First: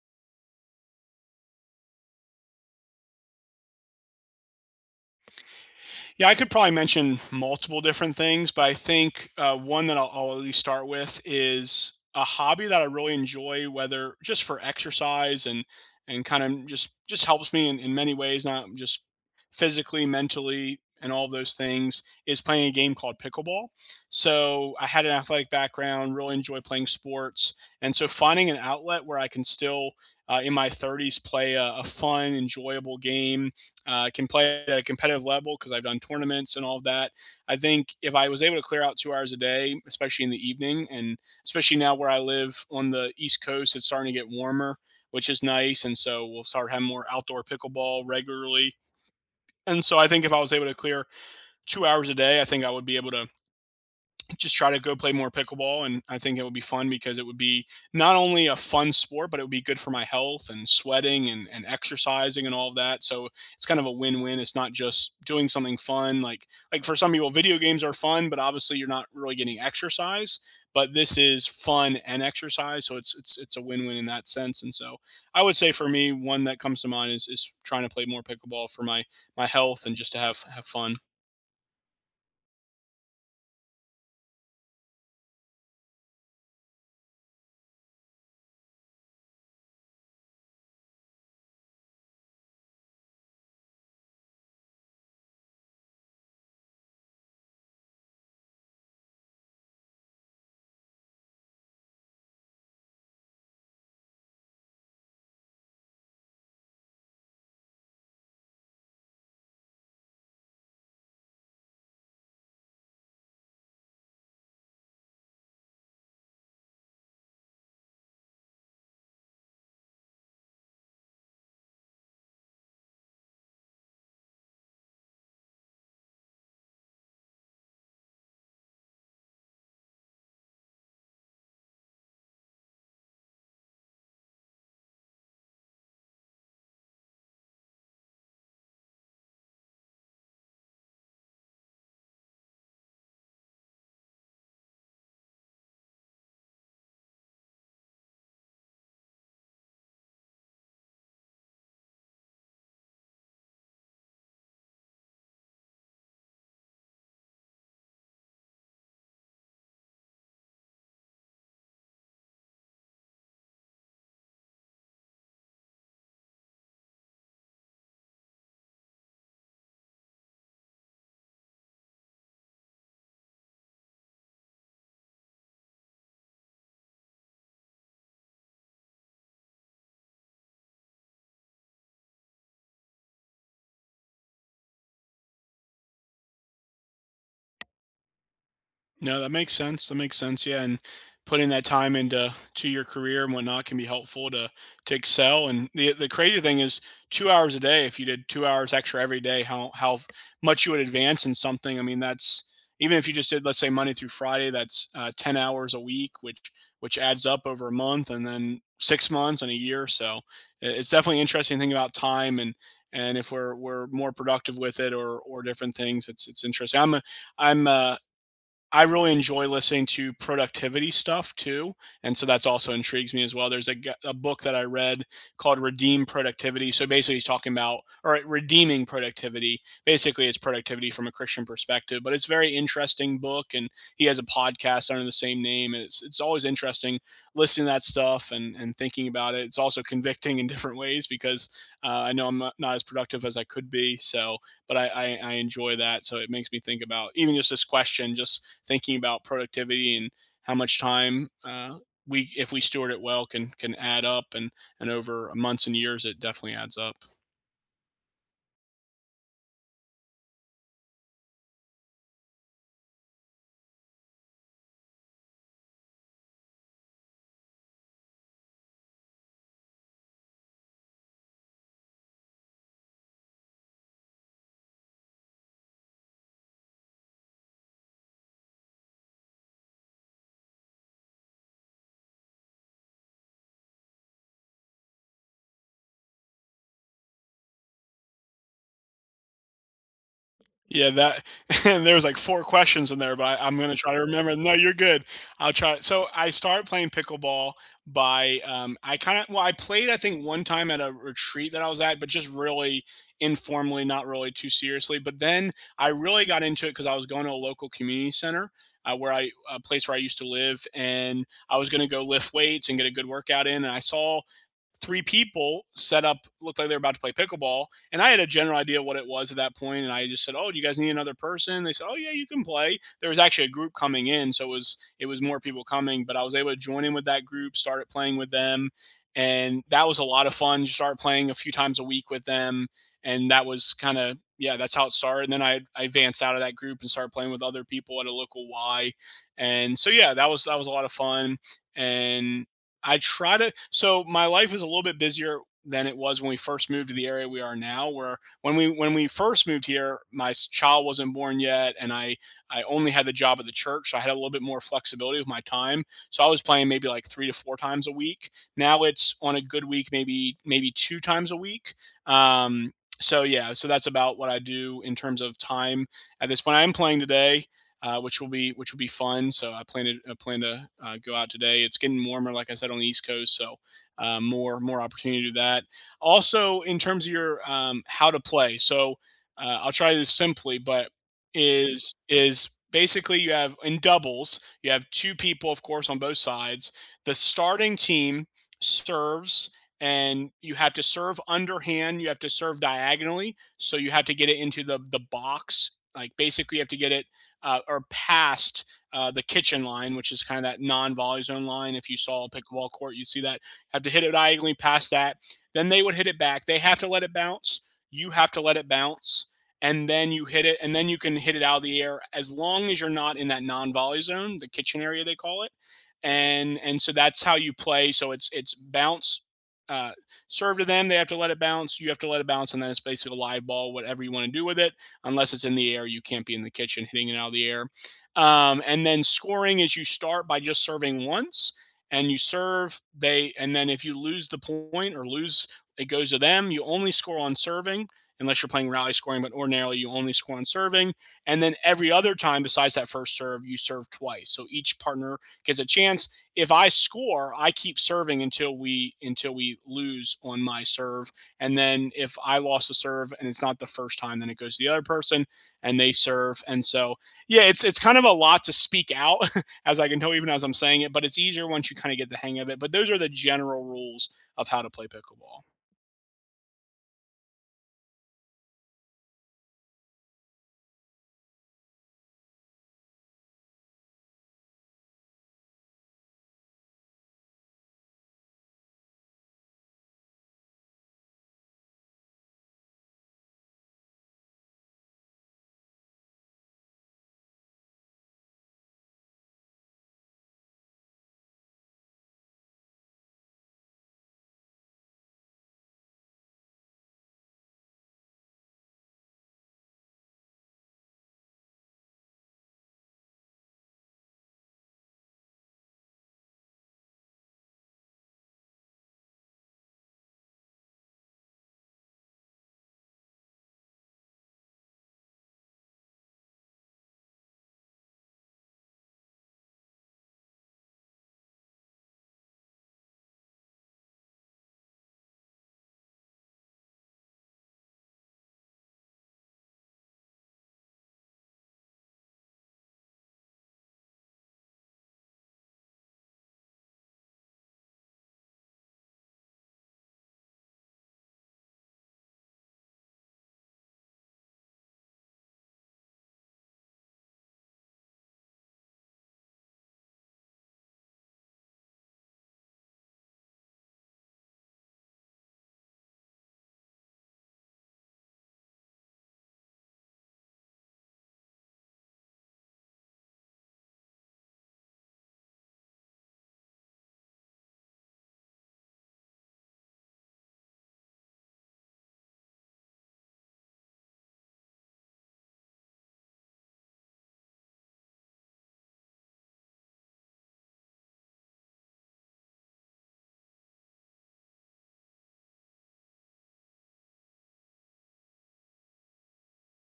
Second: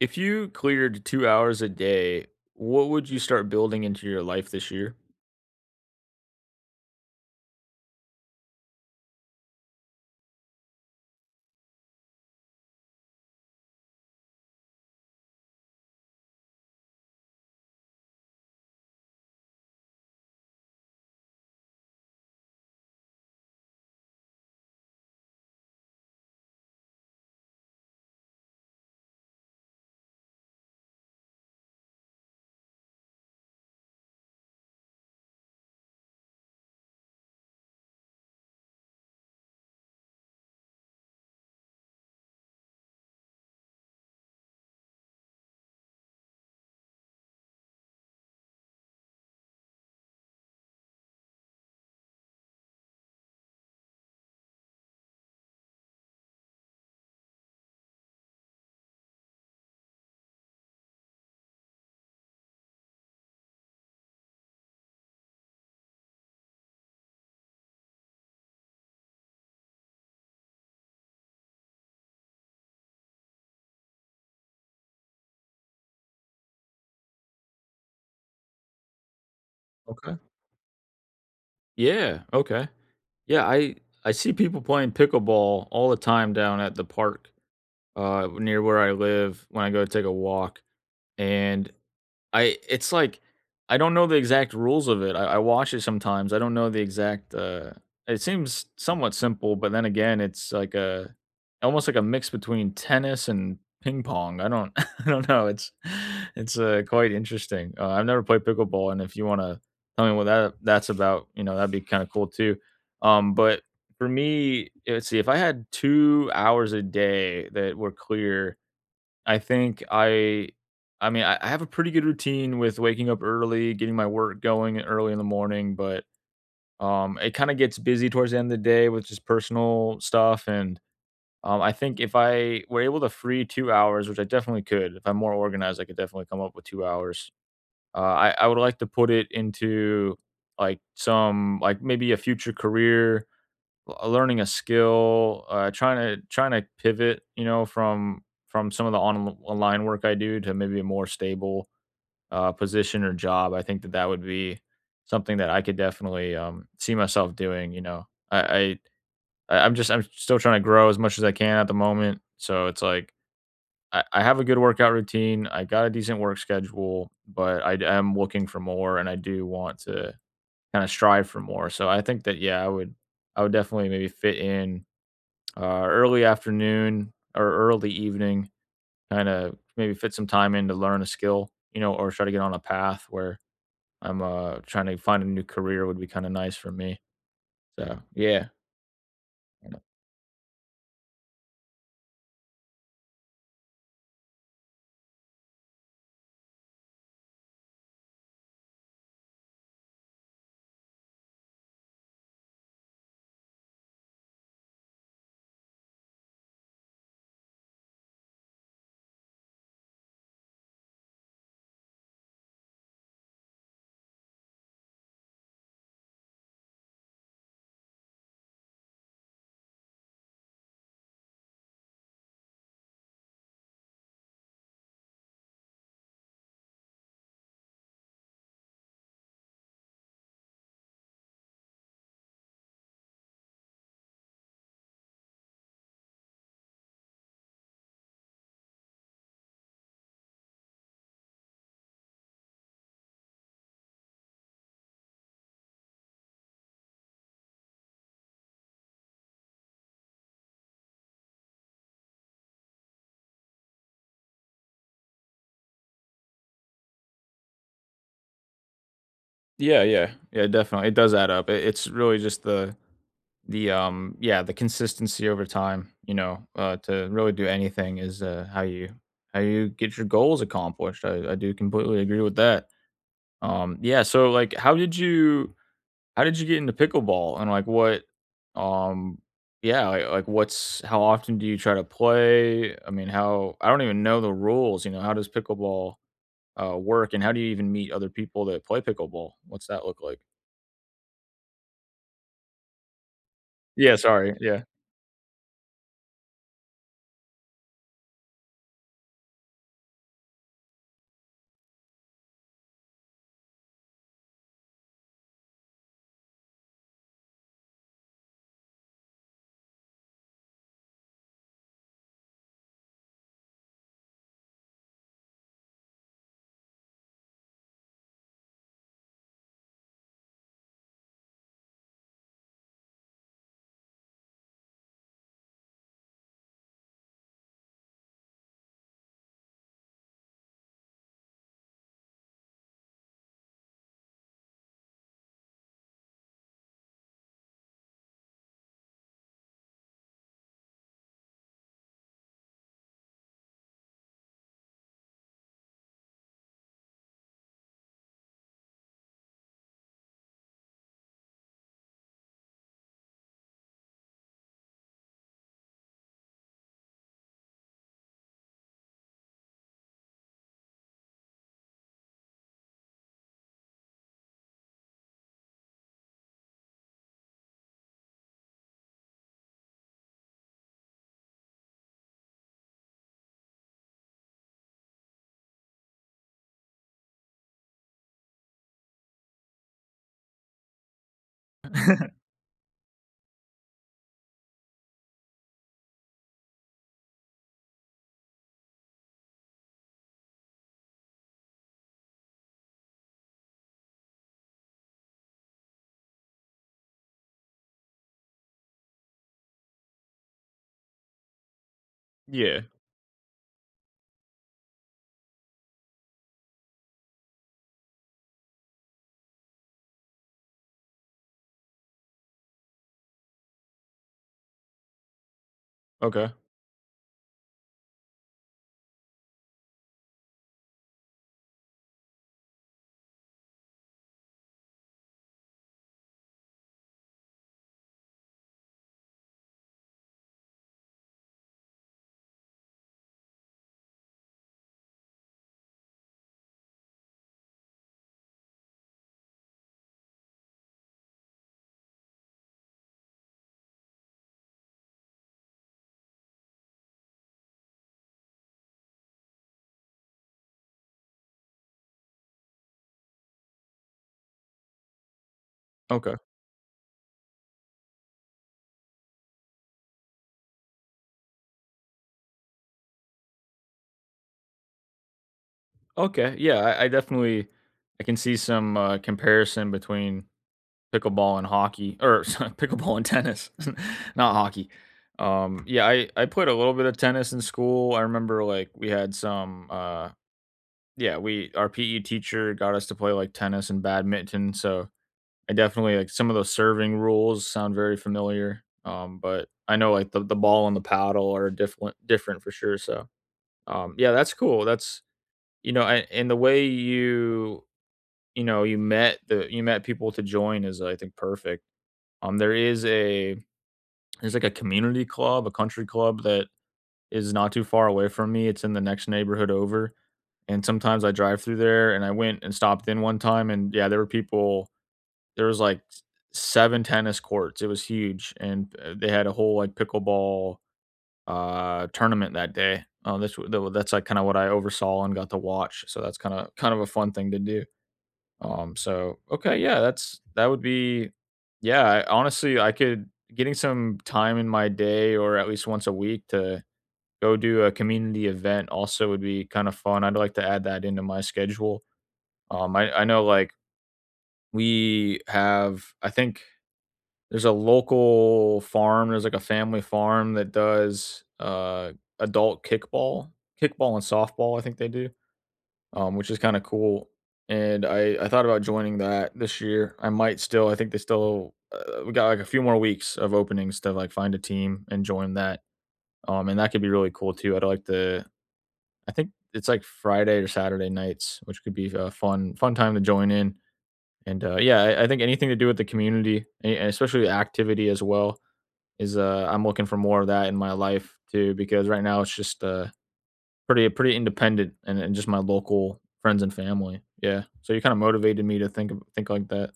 If you cleared 2 hours a day, what would you start building into your life this year? Yeah, I could probably mention multiple different things, but I think one that I'll at least start with is a hobby that I really enjoy, whether just for exercise and kind of just helps me in many ways, not just physically, mentally, and all of those things. Is playing a game called pickleball. So I had an athletic background, really enjoy playing sports, and so finding an outlet where I can still in my 30s play a fun, enjoyable game can play at a competitive level because I've done tournaments and all of that. I think if I was able to clear out 2 hours a day, especially in the evening, and especially now where I live on the East Coast, it's starting to get warmer, which is nice. And so we'll start having more outdoor pickleball regularly. And so I think if I was able to clear 2 hours a day, I think I would be able to just try to go play more pickleball, and I think it would be fun because it would be not only a fun sport, but it would be good for my health and sweating and exercising and all of that. So it's kind of a win-win. It's not just doing something fun. Like for some people, video games are fun, but obviously you're not really getting exercise. But this is fun and exercise. So it's a win-win in that sense. And so I would say for me, one that comes to mind is trying to play more pickleball for my health and just Okay. to have fun. Yeah, okay. Yeah, I see people playing pickleball all the time down at the park, near where I live when I go take a walk, and I it's like I don't know the exact rules of it. I watch it sometimes. I don't know the exact. It seems somewhat simple, but then again, it's like a almost like a mix between tennis and ping pong. I don't I don't know. It's quite interesting. I've never played pickleball, and if you want to tell me what that's about, that'd be kind of cool too. But for me, let's see. If I had 2 hours a day that were clear, I think I I mean, I have a pretty good routine with waking up early, getting my work going early in the morning, but it kinda gets busy towards the end of the day with just personal stuff, and I think if I were able to free 2 hours, which I definitely could, if I'm more organized, I could definitely come up with 2 hours. I would like to put it into, like, maybe a future career learning a skill, uh, trying to pivot, you know, from some of the online work I do to maybe a more stable position or job. I think that that would be something that I could definitely see myself doing. I'm still trying to grow as much as I can at the moment. So it's like I have a good workout routine. I got a decent work schedule, but I am looking for more, and I do want to kind of strive for more. So I think that yeah, I would definitely maybe fit in early afternoon or early evening, kind of maybe fit some time in to learn a skill, you know, or try to get on a path where I'm trying to find a new career would be kind of nice for me. So yeah, No, that makes sense. That makes sense. Yeah, and putting that time into to your career and whatnot can be helpful to excel. And the crazy thing is, 2 hours a day. If you did 2 hours extra every day, how much you would advance in something. I mean, that's even if you just did, let's say, Monday through Friday. That's 10 hours a week, which adds up over a month, and then 6 months and a year. So it's definitely interesting thing about time and if we're more productive with it or different things. It's interesting. I'm I really enjoy listening to productivity stuff too, and so that's also intrigues me as well. There's a book that I read called Redeem Productivity, so basically he's talking about or redeeming productivity. Basically, it's productivity from a Christian perspective, but it's a very interesting book, and he has a podcast under the same name, and it's always interesting listening to that stuff and thinking about it. It's also convicting in different ways because, I know I'm not as productive as I could be, so but I enjoy that, so it makes me think about even just this question, just thinking about productivity and how much time we, if we steward it well, can add up. And over months and years, it definitely adds up. yeah, yeah, yeah, definitely. It does add up. It's really just the yeah the consistency over time you know to really do anything is how you get your goals accomplished I do completely agree with that yeah so like how did you How did you get into pickleball? And like what um yeah, like what's how often do you try to play? I mean, how I don't even know the rules, you know, how does pickleball work and how do you even meet other people that play pickleball? What's that look like? Yeah, that and there was like 4 questions in there, but I'm gonna try Yeah, to remember sorry. no, Yeah. you're good. I'll try so I started playing pickleball by, I kinda well, I played, I think, one time at a retreat that I was at, but just really informally, not really too seriously, but then I really got into it because I was going to a local community center, where I a place where I used to live, and I was gonna go lift weights and get a good workout in, and I saw three people set up looked like they were about to play pickleball, and I had a general idea what it was at that point. And I just said, oh, do you guys need another person? They said, oh yeah, you can play. There was actually a group coming in, so it was more people coming, but I was able to join in with that group, started playing with them, and that was a lot of fun. You start playing a few times a week with them, and that was kind of yeah, that's how it started. And then I advanced out of that group and started playing with other people at a local Y, and so yeah, that was a lot of fun. And I try to so my life is a little bit busier than it was when we first moved to the area we are now where when we first moved here, child wasn't born yet, and I only had the job at the church, so I had a little bit more flexibility with my time, so I was playing maybe like 3 to 4 times a week. Now it's on a good week maybe maybe 2 times a week. Um, so yeah, so that's about what I do in terms of time. At this point I'm playing today, which will be fun. So I plan to go out today. It's getting warmer, like I said, on the East Coast, so more opportunity to do that. Also, in terms of your how to play, so I'll try this simply, but is basically you have in doubles, you have two people, of course, on both sides. The starting team serves. And you have to serve underhand. You have to serve diagonally. So you have to get it into the box. Like basically, you have to get it or past the kitchen line, which is kind of that non-volley zone line. If you saw a Yeah. pickleball court, you would see that have to hit it diagonally past that. Then they would hit it back. They have to let it bounce. You have to let it bounce, and then you hit it, and then you can hit it out of the air as long as you're not in that non-volley zone, the kitchen area they call it. Okay. And so that's how you play. So it's bounce. Uh, serve to them. They have to let it bounce. You have to let it bounce, and then it's basically a live ball, whatever you want to do with it unless it's in the air, you can't be in the kitchen hitting it out of the air. And then scoring is you start by just serving once, and you serve they and then if you lose the point or lose, it goes to them. You only score on serving unless you're playing rally scoring, but ordinarily you only score on serving. And then every other time besides that first serve, you serve twice, so each partner gets a chance. If I score, I keep serving until we lose on my serve. And then if I lost a serve and it's not the first time, then it goes to the other person, and they Okay. serve. And so, yeah, it's kind of a lot to speak out as I can tell even as I'm saying it, but it's easier once you kind of get the hang of it. But those are the general rules of how to play pickleball. Okay. Yeah, I definitely I can see some comparison between pickleball and hockey or pickleball and tennis, not hockey. Yeah, I played a little bit of tennis in school. I remember like we had some yeah, we our PE teacher got us to play like tennis and badminton, so I definitely like some of those serving rules sound very familiar. But I know like the ball and the paddle are different for sure. So yeah, that's cool. That's you know, and the way you met the you met people to join is I think perfect. Um, there is a there's like a community club, a country club that is not too far away from me. It's in the next neighborhood over, and sometimes I drive through there. And I went and stopped in one time, and yeah, there were people. There was like seven tennis courts. It was huge, and they had a whole like pickleball tournament that day. That's like kind of what I oversaw and got to watch. So that's kind of a fun thing to do. Okay, yeah, that's that would be yeah, I, honestly, I could getting some time in my day or at least once a week to go do a community event also would be kind of fun. I'd like to add that into my schedule. I know like we have I think there's a local farm, there's like a family farm that does adult kickball, kickball and softball, I think they do which is kind of cool. And I thought about joining that this year. I might still. I think they still we got like a few more weeks of openings to like find a team and join that. And that could be really cool too. I'd like to. I think it's like Friday or Saturday nights, which could be a fun time to join in. And yeah, I think anything to do with the community and especially activity as well is I'm looking for more of that in my life too because right now it's just pretty pretty independent and just my local friends and family. Yeah. So you kinda motivated me to think ab think like that.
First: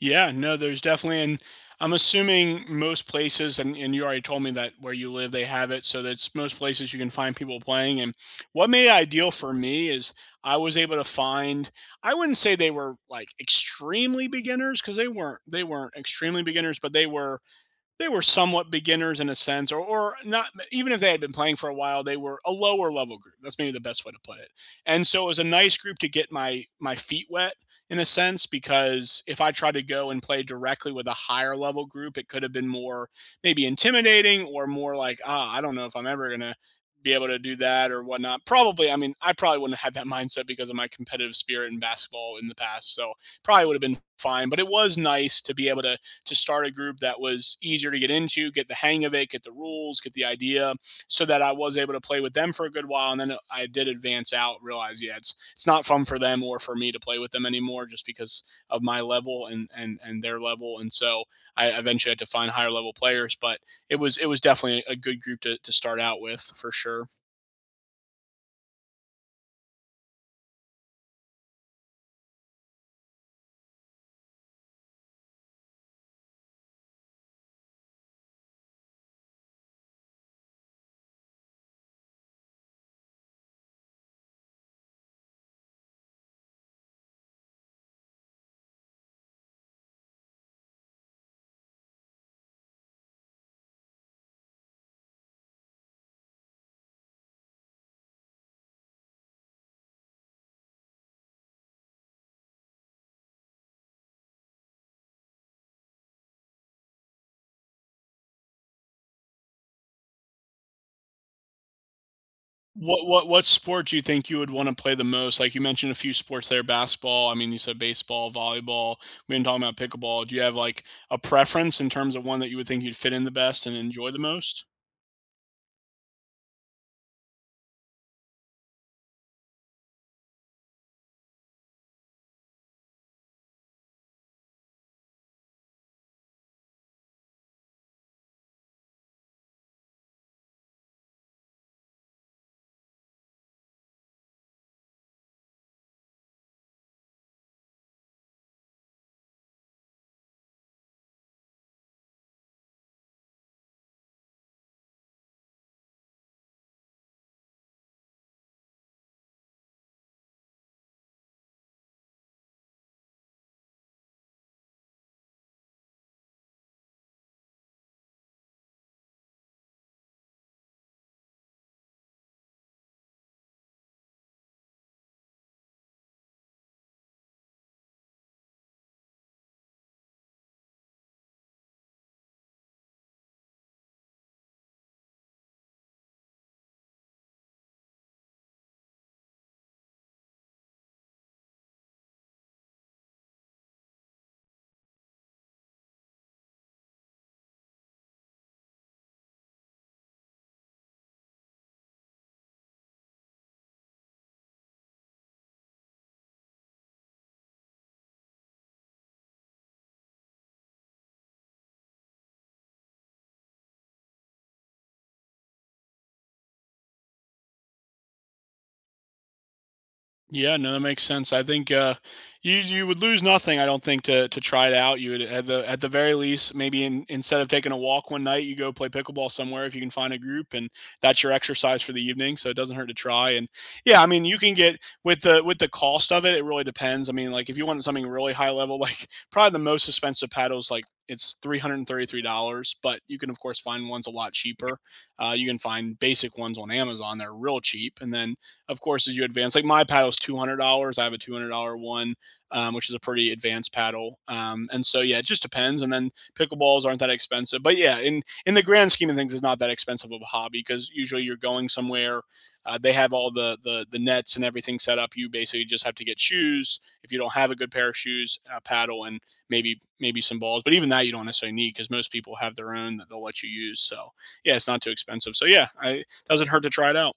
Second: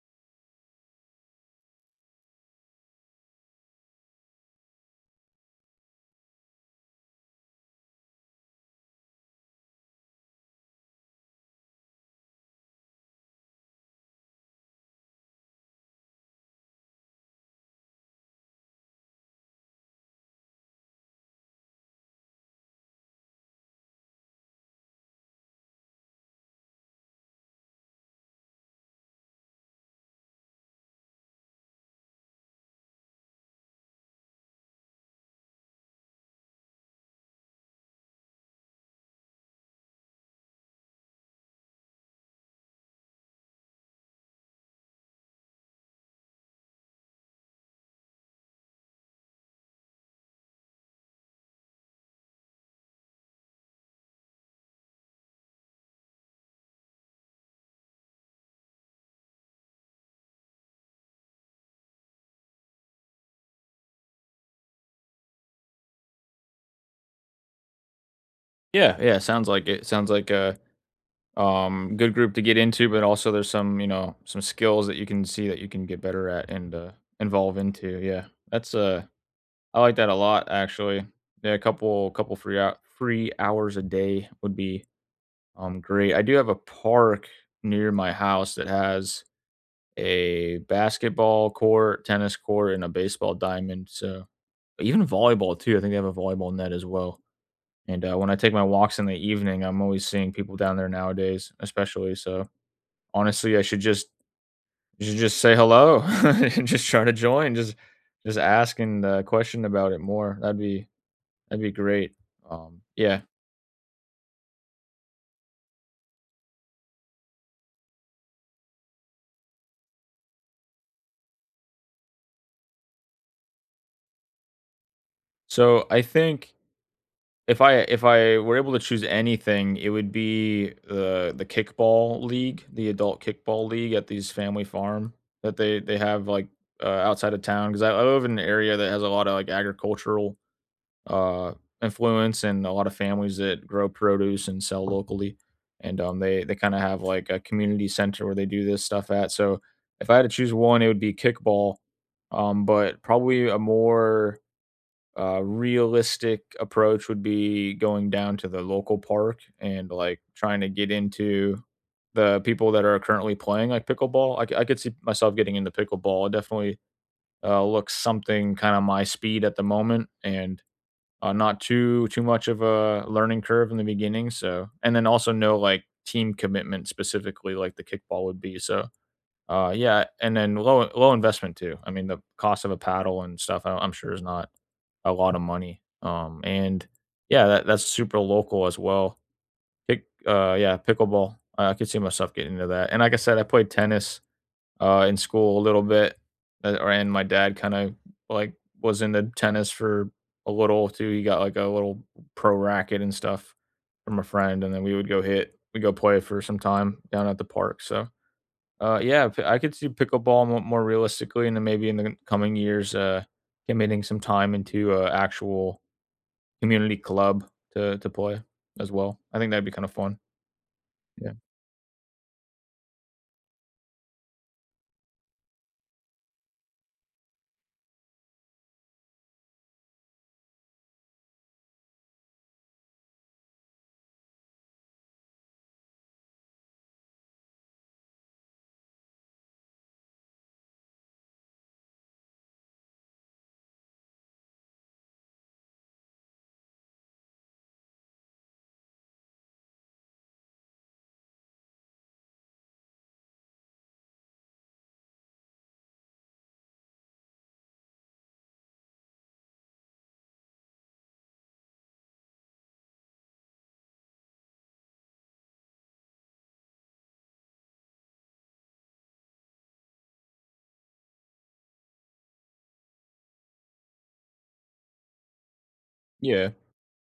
Yeah, no, there's definitely, and I'm assuming most places, and you already told me that where you live, they have it. So that's most places you can find people playing. And what made it ideal for me is I was able to find, I wouldn't say they were like extremely beginners because they weren't extremely beginners, but they were somewhat beginners in a sense, or not, even if they had been playing for a while, they were a lower level group. That's maybe the best way to put it. And so it was a nice group to get my feet wet in a sense, because if I tried to go and play directly with a higher level group, it could have been more maybe intimidating or more like, ah, I don't know if I'm ever going to be able to do that or whatnot. Probably, I mean, I probably wouldn't have had that mindset because of my competitive spirit in basketball in the past. So probably would have been fine, but it was nice to be able to start a group that was easier to get into, get the hang of it, get the rules, get the idea, so that I was able to play with them for a good while. And then I did advance out, realize, yeah, it's not fun for them or for me to play with them anymore just because of my level and and their level. And so I eventually had to find higher level players. But it was definitely a good group to start out with for sure. Yeah, yeah, sounds like it. Sounds like a, good group to get into, but also there's some, you know, some skills that you can see that you can get better at and, evolve into, yeah. That's, I like that a lot, actually. Yeah, a couple free hours a day would be, great. I do have a park near my house that has a basketball court, tennis court, and a baseball diamond. So even volleyball too. I think they have a volleyball net as well. And when I take my walks in the evening, I'm always seeing people down there nowadays, especially. So honestly, I should just you should just say hello and just try to join. Just ask and question about it more. That'd be great. What Yeah. what what sport do you think you would wanna play the most? Like, you mentioned a few sports there, basketball, I mean, you said baseball, volleyball, we've been talking about pickleball. Do you have, like, a preference in terms of one that you would think you'd fit in the best and enjoy the most? So I think if I were able to choose anything, it would be the kickball league, the adult kickball league at these family farm that they have, like, outside of town, 'cause I live in an area that has a lot of like, agricultural, uh, influence and a lot of families that grow produce and sell locally, and, they kinda have, like, a community center where they do this stuff at, so if I had to choose one, it would be kickball, but probably a more realistic approach would be going down to the local park and like trying to get into the people that are currently playing like pickleball. I could see myself getting into pickleball. It definitely looks something kind of my speed at the moment and not too much of a learning curve in the beginning. So and then also no like team commitment specifically like the kickball would be. So yeah, and then low low investment too. I mean, the cost of a paddle and stuff, I'm sure is not a lot of money. And yeah, that's super local as well. Yeah, pickleball. I could see myself getting into that. And like I said, I played tennis in school a little bit, or and my dad kind of like was into tennis for a little too. He got like a little pro racket and stuff from a friend, and then we go play for some time down at the park. So I could see pickleball more realistically, and then maybe in the coming years, committing some time into a actual community club to play as well. I think that'd be kind of fun. Yeah, no, that makes Yeah, sense. I think you would lose nothing. I don't think to try it out. You would at the very least maybe instead of taking a walk one night, you go play pickleball somewhere if you can find a group, and that's your exercise for the evening. So it doesn't hurt to try. And yeah, I mean you can get with the cost of it. It really depends. I mean, like if you want something really high level, like probably the most expensive paddles like. It's $333, but you can of course find ones a lot cheaper. You can find basic ones on Amazon; they're real cheap. And then of course, as you advance, like my paddle is $200. I have a $200 one, which is a pretty advanced paddle. And so yeah, it just depends. And then pickleballs aren't that expensive, but yeah, in the grand scheme of things, it's not that expensive of a hobby because usually you're going somewhere. They have all the nets and everything set up. You basically just have to get shoes. If you don't have a good pair of shoes, a paddle, and maybe some balls. But even that you don't necessarily need because most people have their own that they'll let you use. So yeah, it's not too expensive. So yeah, I it doesn't yeah. hurt to try it out.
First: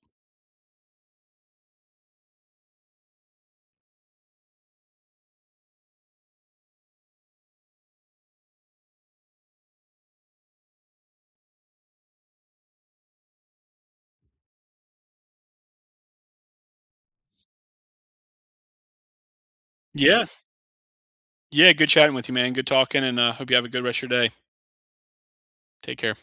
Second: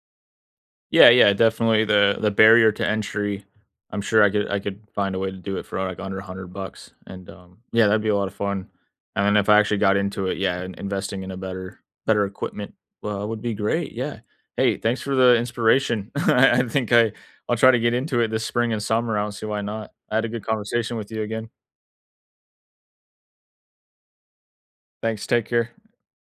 Yeah, yeah, definitely the barrier to entry, I could find a way to do it for, like, under 100 bucks, and, yeah, that'd be a lot of fun, and then if I actually got into it, yeah, in investing in a better equipment, would be great, yeah. Hey, thanks for the inspiration. I think I'll try to get into it this spring and summer, I don't see why not. I had Yeah, a good conversation with you again. Yeah, good chatting with you, man. Good talking, and hope you have a good rest of your day. Thanks, take care. Take care.